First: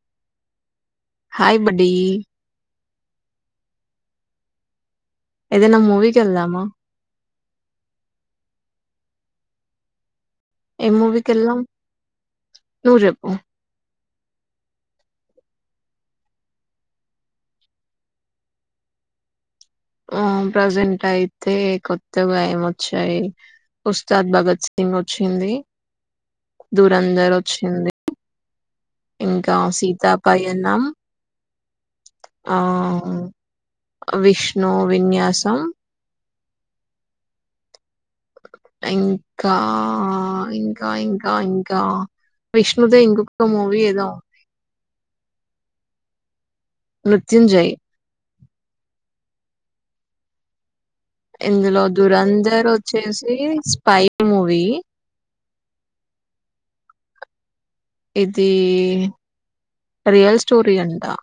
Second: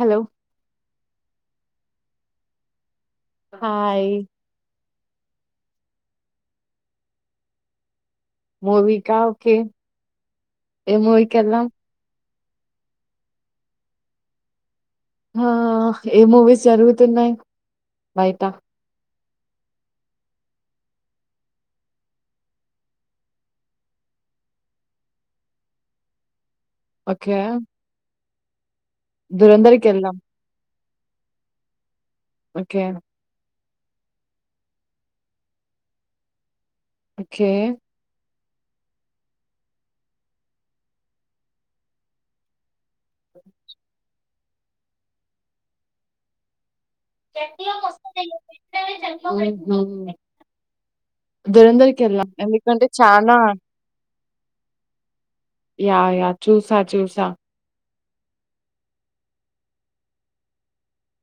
Hello hi buddy hi ఏదైనా మూవకి వెళ్దమా మూవిక ఓకే ఏ ఏం మూవికి మూవీకెళ్దాం? వెళ్దాం నువ్వు చెప్పు హా ఏ మూవీస్ జరుగుతున్నాయి బయట ఆ ప్రజెంట్ అయితే కొత్తగా ఏంవచ్చాయి ఉస్తాద్ భగత్ సింగ్ వచ్చింది ఓకే. ధూరంధర్ వచ్చింది ఇంకా సీతా 'దురంధర్'కెళ్దాం. పయనం ఆ ఓకే. విష్ణు విన్యాసం ఓకే ఇంకా ఇంకా ఇంకా ఇంకా విష్ దో ఇంకొక మూవీ ఏదో ఉంది మృత్యుంజయ్ ఉహు ఇందులో దూరంధర్ చానా వచ్చేసి స్పైపై మూవీ యా యా చూసా చూసా ఇది రియల్ స్టోరీ అందా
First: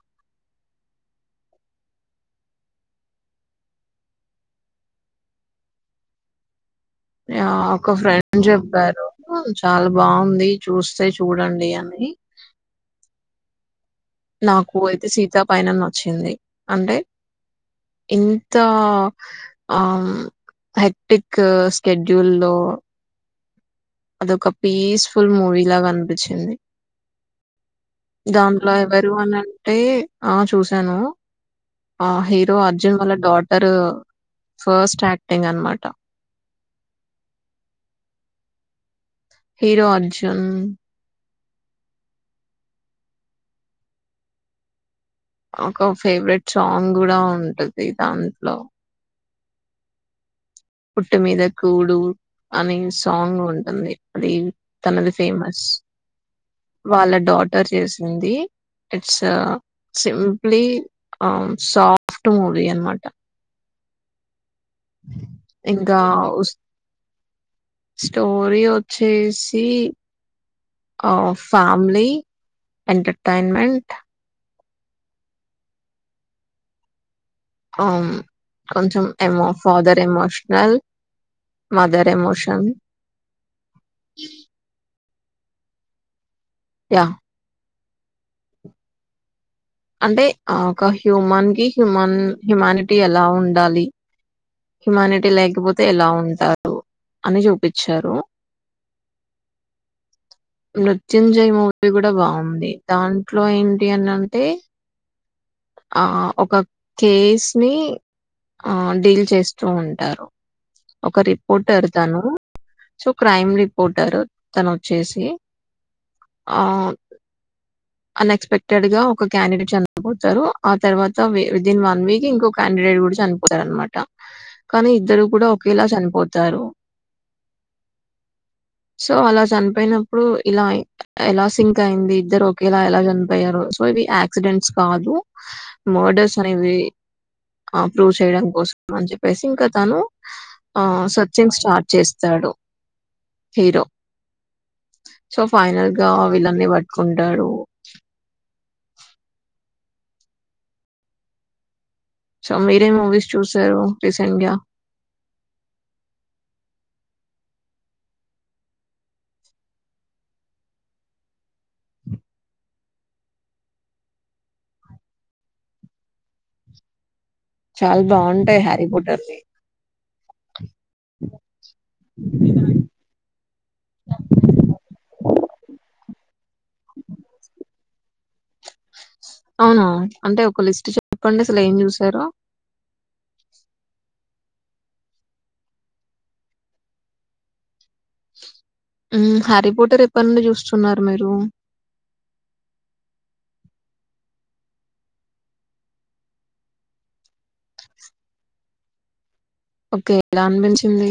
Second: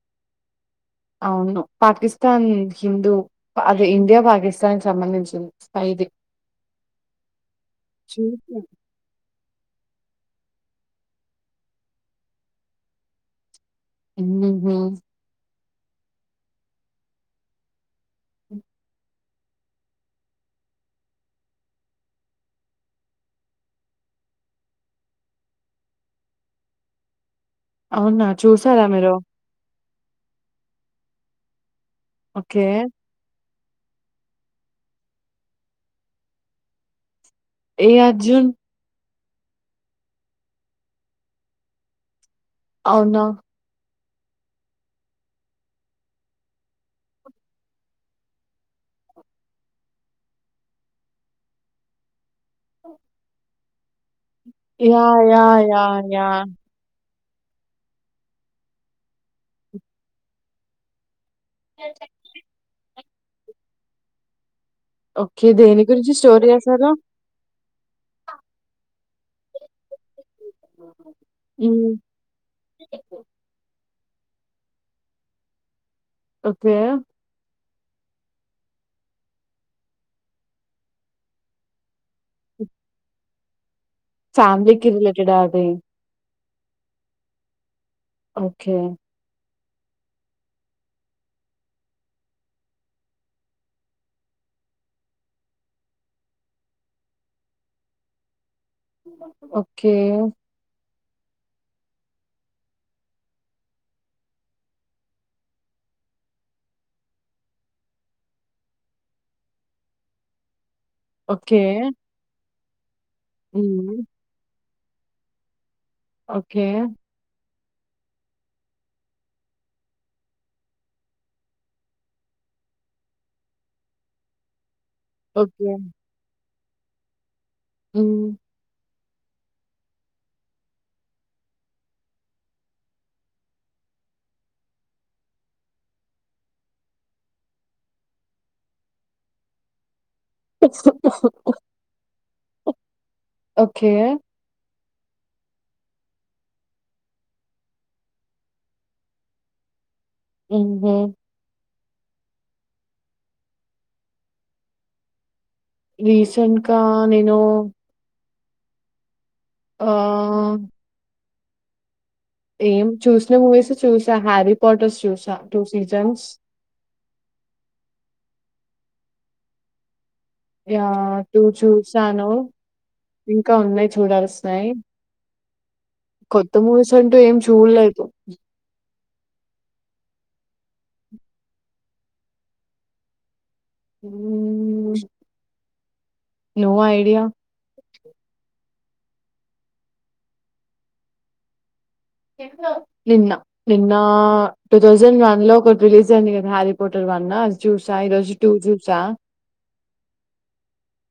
అవును పాకిస్తాన్ హిందూ అదే ఇండియా పాకిస్తాన్ సంబంధించింది ఆ ఒక ఫ్రెండ్ చూసా. చెప్పారు చాలా బాగుంది చూస్తే చూడండి అని హుహు. నాకు అయితే సీతా పైనం నచ్చింది అంటే ఎంత ఆ హెక్టిక్ స్కెడ్యూల్ లో అదొక పీస్ఫుల్ మూవీలాగా కనిపించింది అవునా? దాంట్లో చూసారా ఎవరు మీరు? అను అంటే ఆ చూశాను ఆ హీరో ఓకే. అర్జున్ వల్ల డాట్ గారు ఫస్ట్ యాక్టింగ్ అనమాట ఏ అర్జన్ హీరో అర్జున్ అవునా ఒక ఫేవరెట్ సాంగ్ కూడా ఉంటది దాంట్లో పుట్టు మీద కూడు అని సాంగ్ ఉంటుంది అది తనది yeah! Yeah! Famous yeah! Yeah! వాళ్ళ డాటర్ చేసింది ఇట్స్ సింప్లీ ఆ సాఫట్ మూవి అనమాటం ఓకే దేని ఇంకా గురించి స్టోర్ చేసారా స్టోరీ వచ్చేసి హ్మ్. ఫ్యామిలీ ఎంటర్టైన్మెంట్ ఓకే కొంచెం ఎమో ఫాదర్ ఎమోషనల్ మదర్ ప్రమోషన్ ఫ్యామిలీకి రిలేటెడ్ అభయి యా ఓకే అంటే హ్యూమన్ కి హ్యూమన్ హ్యూమానిటీ ఎలా ఉండాలి హ్యుమానిటీ లేకపోతే ఎలా ఉంటారు అని చూపించారు ఓకే నృత్యంజయ్ మూవీ కూడా బాగుంది దాంట్లో ఏంటి అని అంటే ఆ ఒక కేసు ని ఆ డీల్ చేస్తూ ఉంటారు ఒక ఓకే. రిపోర్టర్ తాను సో క్రైమ్ హ్మ్. రిపోర్టర్ తన వచ్చేసి ఓకే అన్ఎక్స్పెక్టెడ్ గా ఒక క్యాండిడేట్ అందబంది తారు ఆ తర్వాత విదిన్ వన్ వీక్ ఇంకో క్యాండేట్ కూడా చనిపోతారు అనమాట కానీ ఇద్దరు కూడా ఓకే. ఒకేలా చనిపోతారు హ్మ్మ్ సో అలా చనిపోయినప్పుడు ఇలా ఎలా సింక్ అయింది ఇద్దరు ఒకేలా ఎలా చనిపోయారు సో వి యాక్సిడెంట్స్ కాదు మర్డర్స్ అనేవి ఆ ప్రూవ్ చేయడం కోసం అని చెప్పేసి ఇంకా తను ఆ సతంగ్ స్టార్ట్ చేస్త చడు ఓకే సో ఫైనల్ గా వీళ్ళన్ని పట్టుకుంటాడు అ సో మీరే మూవీస్ చూశారు రీసెంట్గా రీసెంట్ గా నేను ఆ ఏం చూసిన మూవీస్ చూసా హ్యారీ క్వాటర్స్ చూసా టూ సీజన్స్ చాలా బాగుంటాయి హరి బుట్ట సి య టూ చూసాను ఇంకా ఉన్నాయి చూడాల్సన్నాయి [inaudible] కొత్త మూవీస్ అంటూ ఏం చూడలేదు అవును అంటే ఒక లిస్ట్ చెప్పండి అసలు ఏం చూసారు ను ఐడియా హరిపోటర్ ఎప్పటి నుండి చూస్తున్నారు మీరు నిన్న నిన్న టూ థౌసండ్ వన్ లో ఒక రిలీజ్ అ కదా హారీ పోటర్ అన్నా చూసా ఈరోజు టూ చూసా ఓకే ఎలా అనిపించింది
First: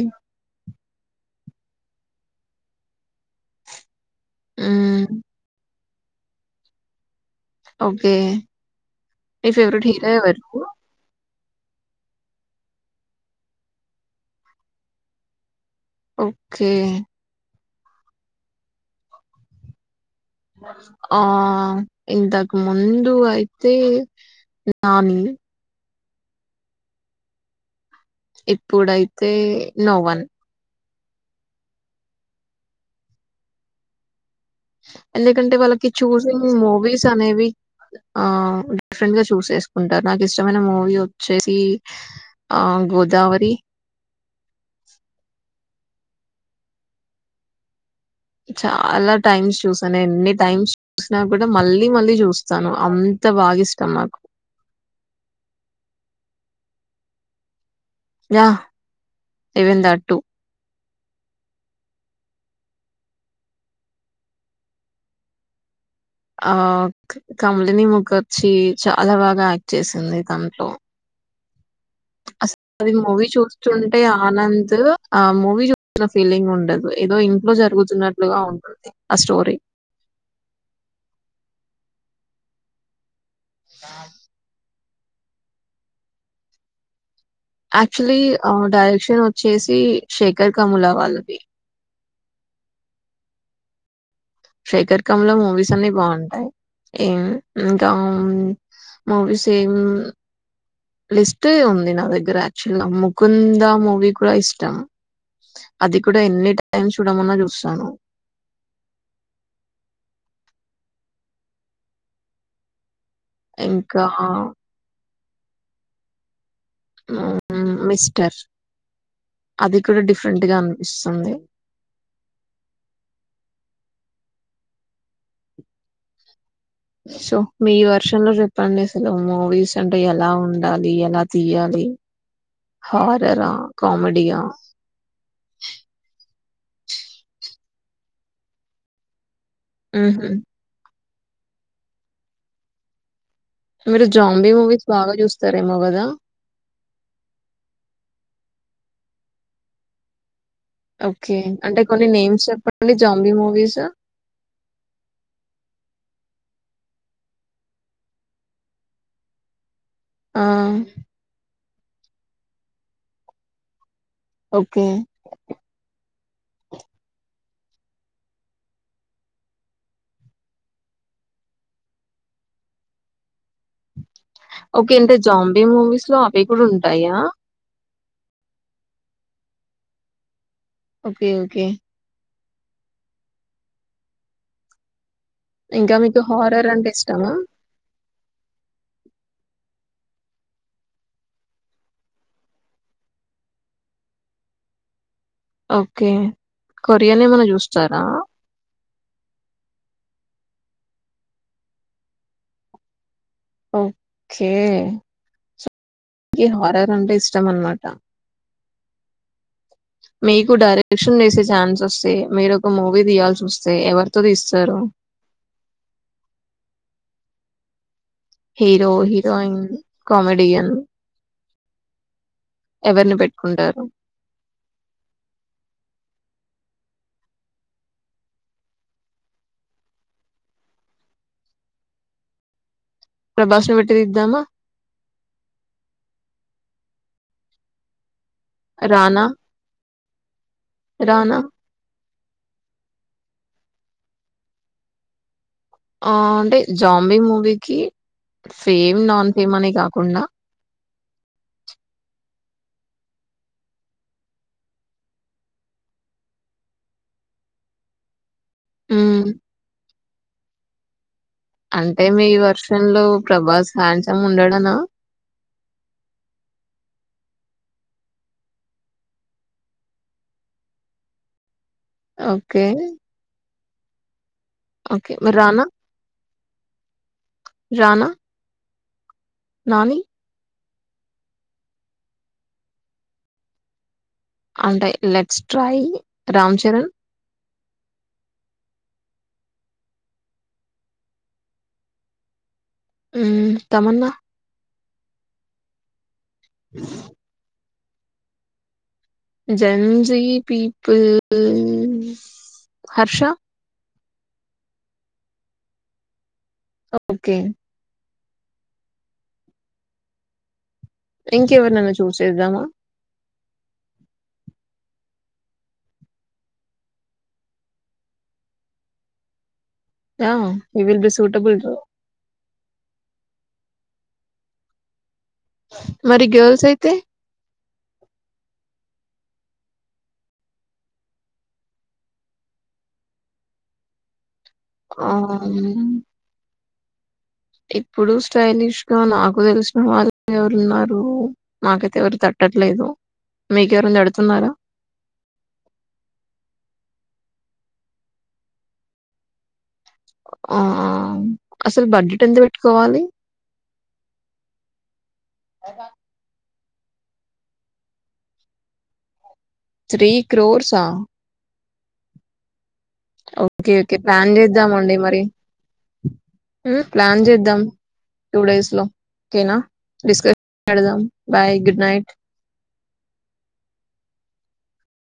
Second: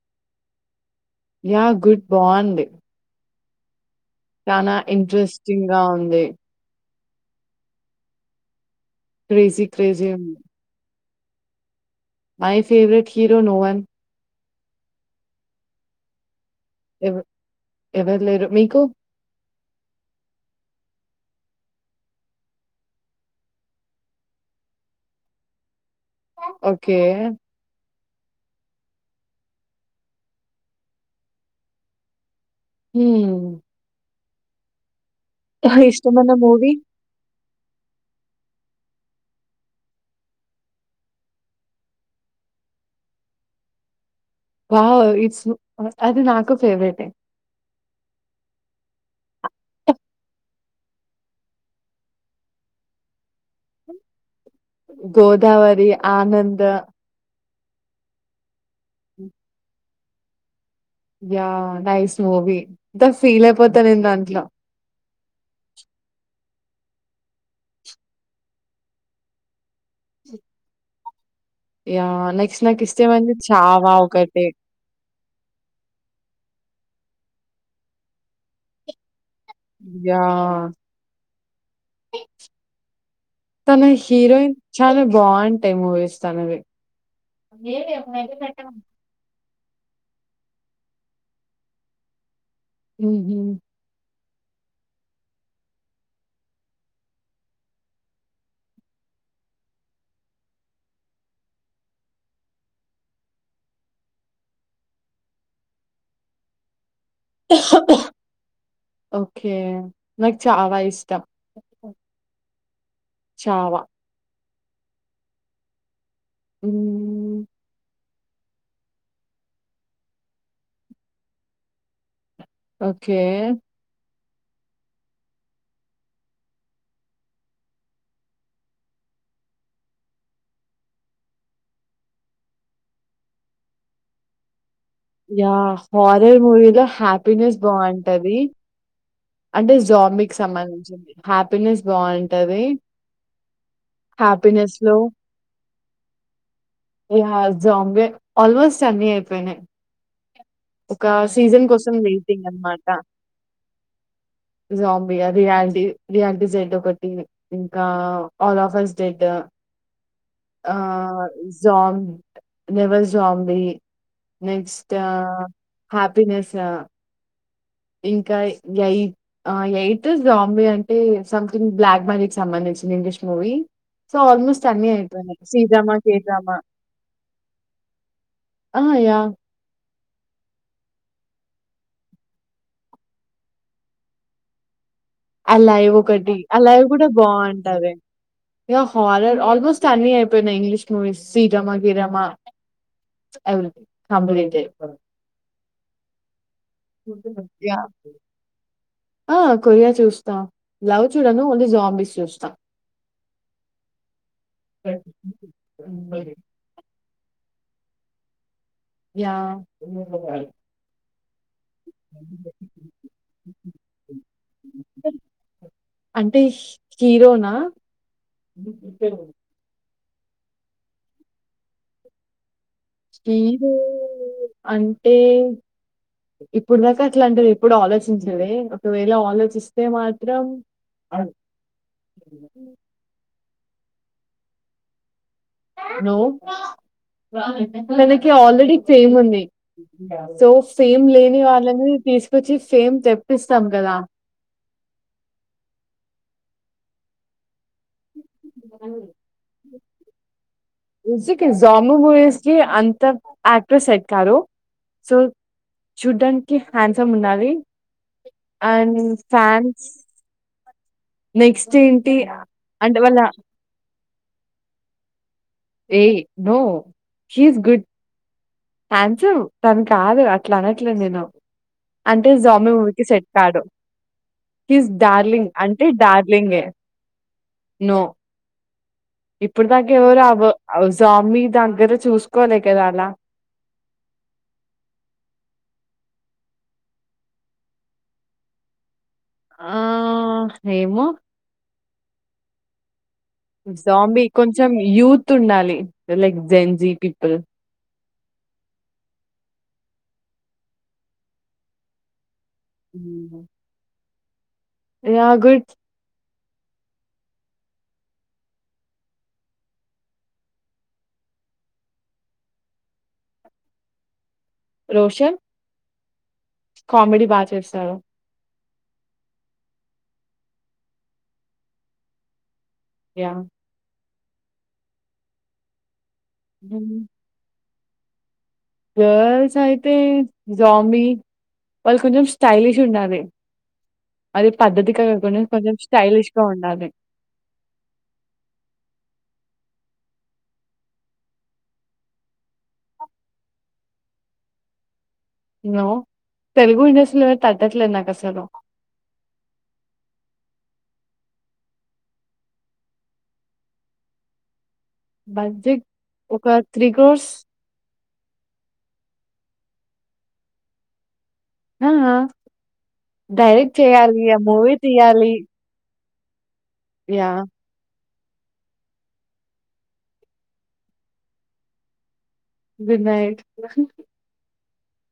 యా గుడ్ బావుంది చాలా మ్మ్, ఇంట్రెస్టింగ్ గా ఉంది ఓకే మీ క్రేజీ ఫవరెట్ క్రేజీ హీరో ఉంది ఎవరు my favourite hero no one okay ఎవరు లేరు మీకు ఆ ఇంతకు ముందు అయితే నానీ ఓకే ఇప్పుడైతే నోవన్ హ ఎందుకంటే వాళ్ళకి ఇష్టమైన చూసింగ్ మూవీ మూవీస్ అనేవి ఆ డిఫరెంట్ గా చూస్ చేసుకుంటారు నాకు ఇష్టమైన మూవీ వచ్చేసి ఆ గో గోదావరి వావ్ ఇట్స్ గుడ్ అది నాకు ఫేవరెట్ ఏ చాలా టైమ్స్ చూసాను ఎన్ని టైమ్స్ చూసినా కూడా మళ్ళీ మళ్ళీ చూస్తాను అంత బా బాగా ఇష్టం నాకు Godavari Anand yeah even the to yeah nice movie ఇంత ఫీల్ అయిపోతాయి నేను దాంట్లో ఆ కమలిని ముఖర్జి చాలా బాగా యాక్ట్ చేసింది దాంట్లో యా అసలు నెక్స్ట్ నాకు అది మూవీ ఇష్టమైంది చావా చూస్తుంటే ఒకటే ఆనంద్ ఆ మూవీ చూసిన ఫీలింగ్ ఉండదు ఏదో ఇంట్లో జరుగుతున్నట్లుగా ఉంటుంది ఆ స్టోరీ తను హరోయిన్ చాలా బాగుంటాయి మూవీస్ తనవి యాక్చువలీ డైరెక్షన్ వచ్చేసి శేఖర్ కమలా వాళ్ళది హ శేఖర్ కమ్ముల మూవీస్ అన్ని బాగుంటాయి ఏ ఇంకా మూవీ ఏం లిస్ట్ ఉంది నా దగ్గర యాక్చువల్గా ముకుంద మూవీ కూడా ఇష్టం అది కూడా ఎన్ని టైమ్స్ చూడమన్నా చూస్తాను. ఓకే లైక్ చాలా ఇష్టం చావా. ఇంకా హ్మ్. మిస్ టర్ అది కూడా డిఫరెంట్ గా అనిపిస్తుంది ఓకే సో మీ వర్షన్ లో జెప్పండి అసలు మూవీస్ అంటే ఎలా ఉండాలి ఎలా తీయాలి. హార్రరా కామెడీయా యా హార్రర్ మూవీలో హ్యాపీనెస్ బాగుంటది అంటే హుహు. జాంబ్కి సంబంధించింది హ్యాపీనెస్ బాగుంటది మీరు జాంబీ మూవీస్ బాగా చూస్తారేమో గదా ఏ జాంబే ఆల్మోస్ట్ అన్ని అయిపోయినయ్ ఒక ఓకే. సీజన్ అంటే కోసం కొన్ని నేమ్స్ వెయిటింగ్ అన్నమాట చెప్పండి జాంబీ మూవీస్. జాంబి అది రియాలిటీ రియాలిటీ డెడ్ ఒకటి ఇంకా ఆల్ ఆఫర్స్ డెడ్ ఆ జాం నెవల్ జాంబి ఓకే. నెక్స్ట్ హ్యాపీనెస్ ఇంకా ఎయిట్ ఎయిట్ బాంబే అంటే సంథింగ్ బ్లాక్ మనీ కి సంబంధించి ఇంగ్లీష్ మూవీ సో ఆల్మోస్ట్ అన్నీ ఓకే. అంటే అయిపోయినయ్ జాంబీ సీడ్రామా మూవీస్‌లో అవి కేడ్రామా కూడా ఉంటాయా? ఆ యా ఓకే ఓకే అలైవ్ ఇంకా మీకు ఒకటి హారర్ అలైవ్ అంటే కూడా ఇష్టమా? బాగుంటంది ఇగ హర్రర్ ఆల్మోస్ట్ అన్ని అయిపోయినాయి ఇంగ్లీష్ మూవీస్ సీడ్రామా గీరామా ఎవ్రీథింగ్ కంప్లీటేడ్ ఓకే కొరియన్ ఏమైనా చూస్తారా? ఆ కొరియా చూస్త లవ్ చూడను ఓన్లీ జాంబీస్ చూస్తా ఓకే సో హార్రర్ అంటే ఇష్టం ఇష్టం అన్నమాట యాహ్! మీకు డైరెక్షన్ చేసే ఛాన్స్ వస్తే మీరు ఒక మూవీ తీయాల్సి వ స్తే ఎవరితో దీస్తారు అంటే హీరోనా హీరో హీరోయిన్ కమెడియన్ హీరో పెట్టుకుంటారు? అంటే ఇప్పుడు దాకా అట్లాంటిది ఎప్పుడు ఆలోచించలే ఒకవేళ ఆలోచిస్తే మాత్రం ఆగండి ప్రభాస్ ని బెట్టిదిద్దామా నో ఆల్రెడీ ఫేమ్ రానా? ఉంది సో ఫేమ్ రానా లేని వాళ్ళను తీస్ కొచ్చి ఫేమ్ తెప్పిస్తాం కదా ఆ అంటే జాంబీ మూవీకి ఫేమ్ నాన్ ఫేమ్ అనే కాకుండా జాంబీ మూవీస్ కి అంత యాక్టర్ సెట్ కారు సో చూడ్డానికి హ్యాండ్సమ్ ఉండాలి అండ్ హ్మ్. ఫ్యాన్స్ నెక్స్ట్ అంటే ఏంటి మీ వర్షన్ అంటే లో వాళ్ళ ప్రభాస్ హ్యాండ్సమ్ ఉండడానా ఏ no he is good handsome తను కాదు అట్లా అనట్లే నేను అంటే ఓకే. జాంబీ మూవీకి సెట్ కాడు హి ఇస్ ఓకే. మరి డార్లింగ్ 'రానా', అంటే డార్లింగే రానా ఇప్పుడు దాకా 'నాని' ఎవరు అవ జాంబీ దగ్గర చూసుకోవాలి కదా అలా అంటే లెట్స్ ట్రై రామ్ చరణ్ ఆ ఏమో హ్మ్, 'తమన్నా', జాంబీ కొంచెం యూత్ ఉండాలి like Gen Z people Gen Z people హ 'హర్ష'. [inaudible] యా గుడ్ ఓకే ఇంకెవరినైనా చూస్ చేద్దామా రోషన్ కామెడీ బాగా చేస్తారు ఆ he will be suitable yeah మరి గర్ల్స్ అయితే హ్మ్. గర్ల్స్ అయితే జాంబి వాళ్ళు కొంచెం స్టైలిష్ ఉండాలి అది పద్ధతి కాకుండా కొంచెం ఆహ్ స్టైలిష్ గా ఉండాలి ఇప్పుడు స్టైలిష్ గా నాకు తెలిసిన వాళ్ళు ఎవరు ఉన్నారు నాకైతే ఎవరు తట్ట తట్టలేదు మీ కేవరైనా తడుతున్నారా హలో తెలుగు ఇండస్ట్రీలోనే తట్టట్లేదు నాకసలు ఆ అసలు బడ్జెట్ ఎంత పెట్టుకోవాలి బడ్జెట్ ఒక త్రి క్రోర్స్ త్రీ క్రోర్ససా ఆ ఆ ఓకే. Direct okay. చెయాలి ప్లాన్ ఆ మూవీ చేద్దామండి మరి. తీయాలి ప్లాన్ యాహ్! చేద్దాం టూ డేస్ లో ఓకేనా డిస్కస్ పెడదాం bye good night good night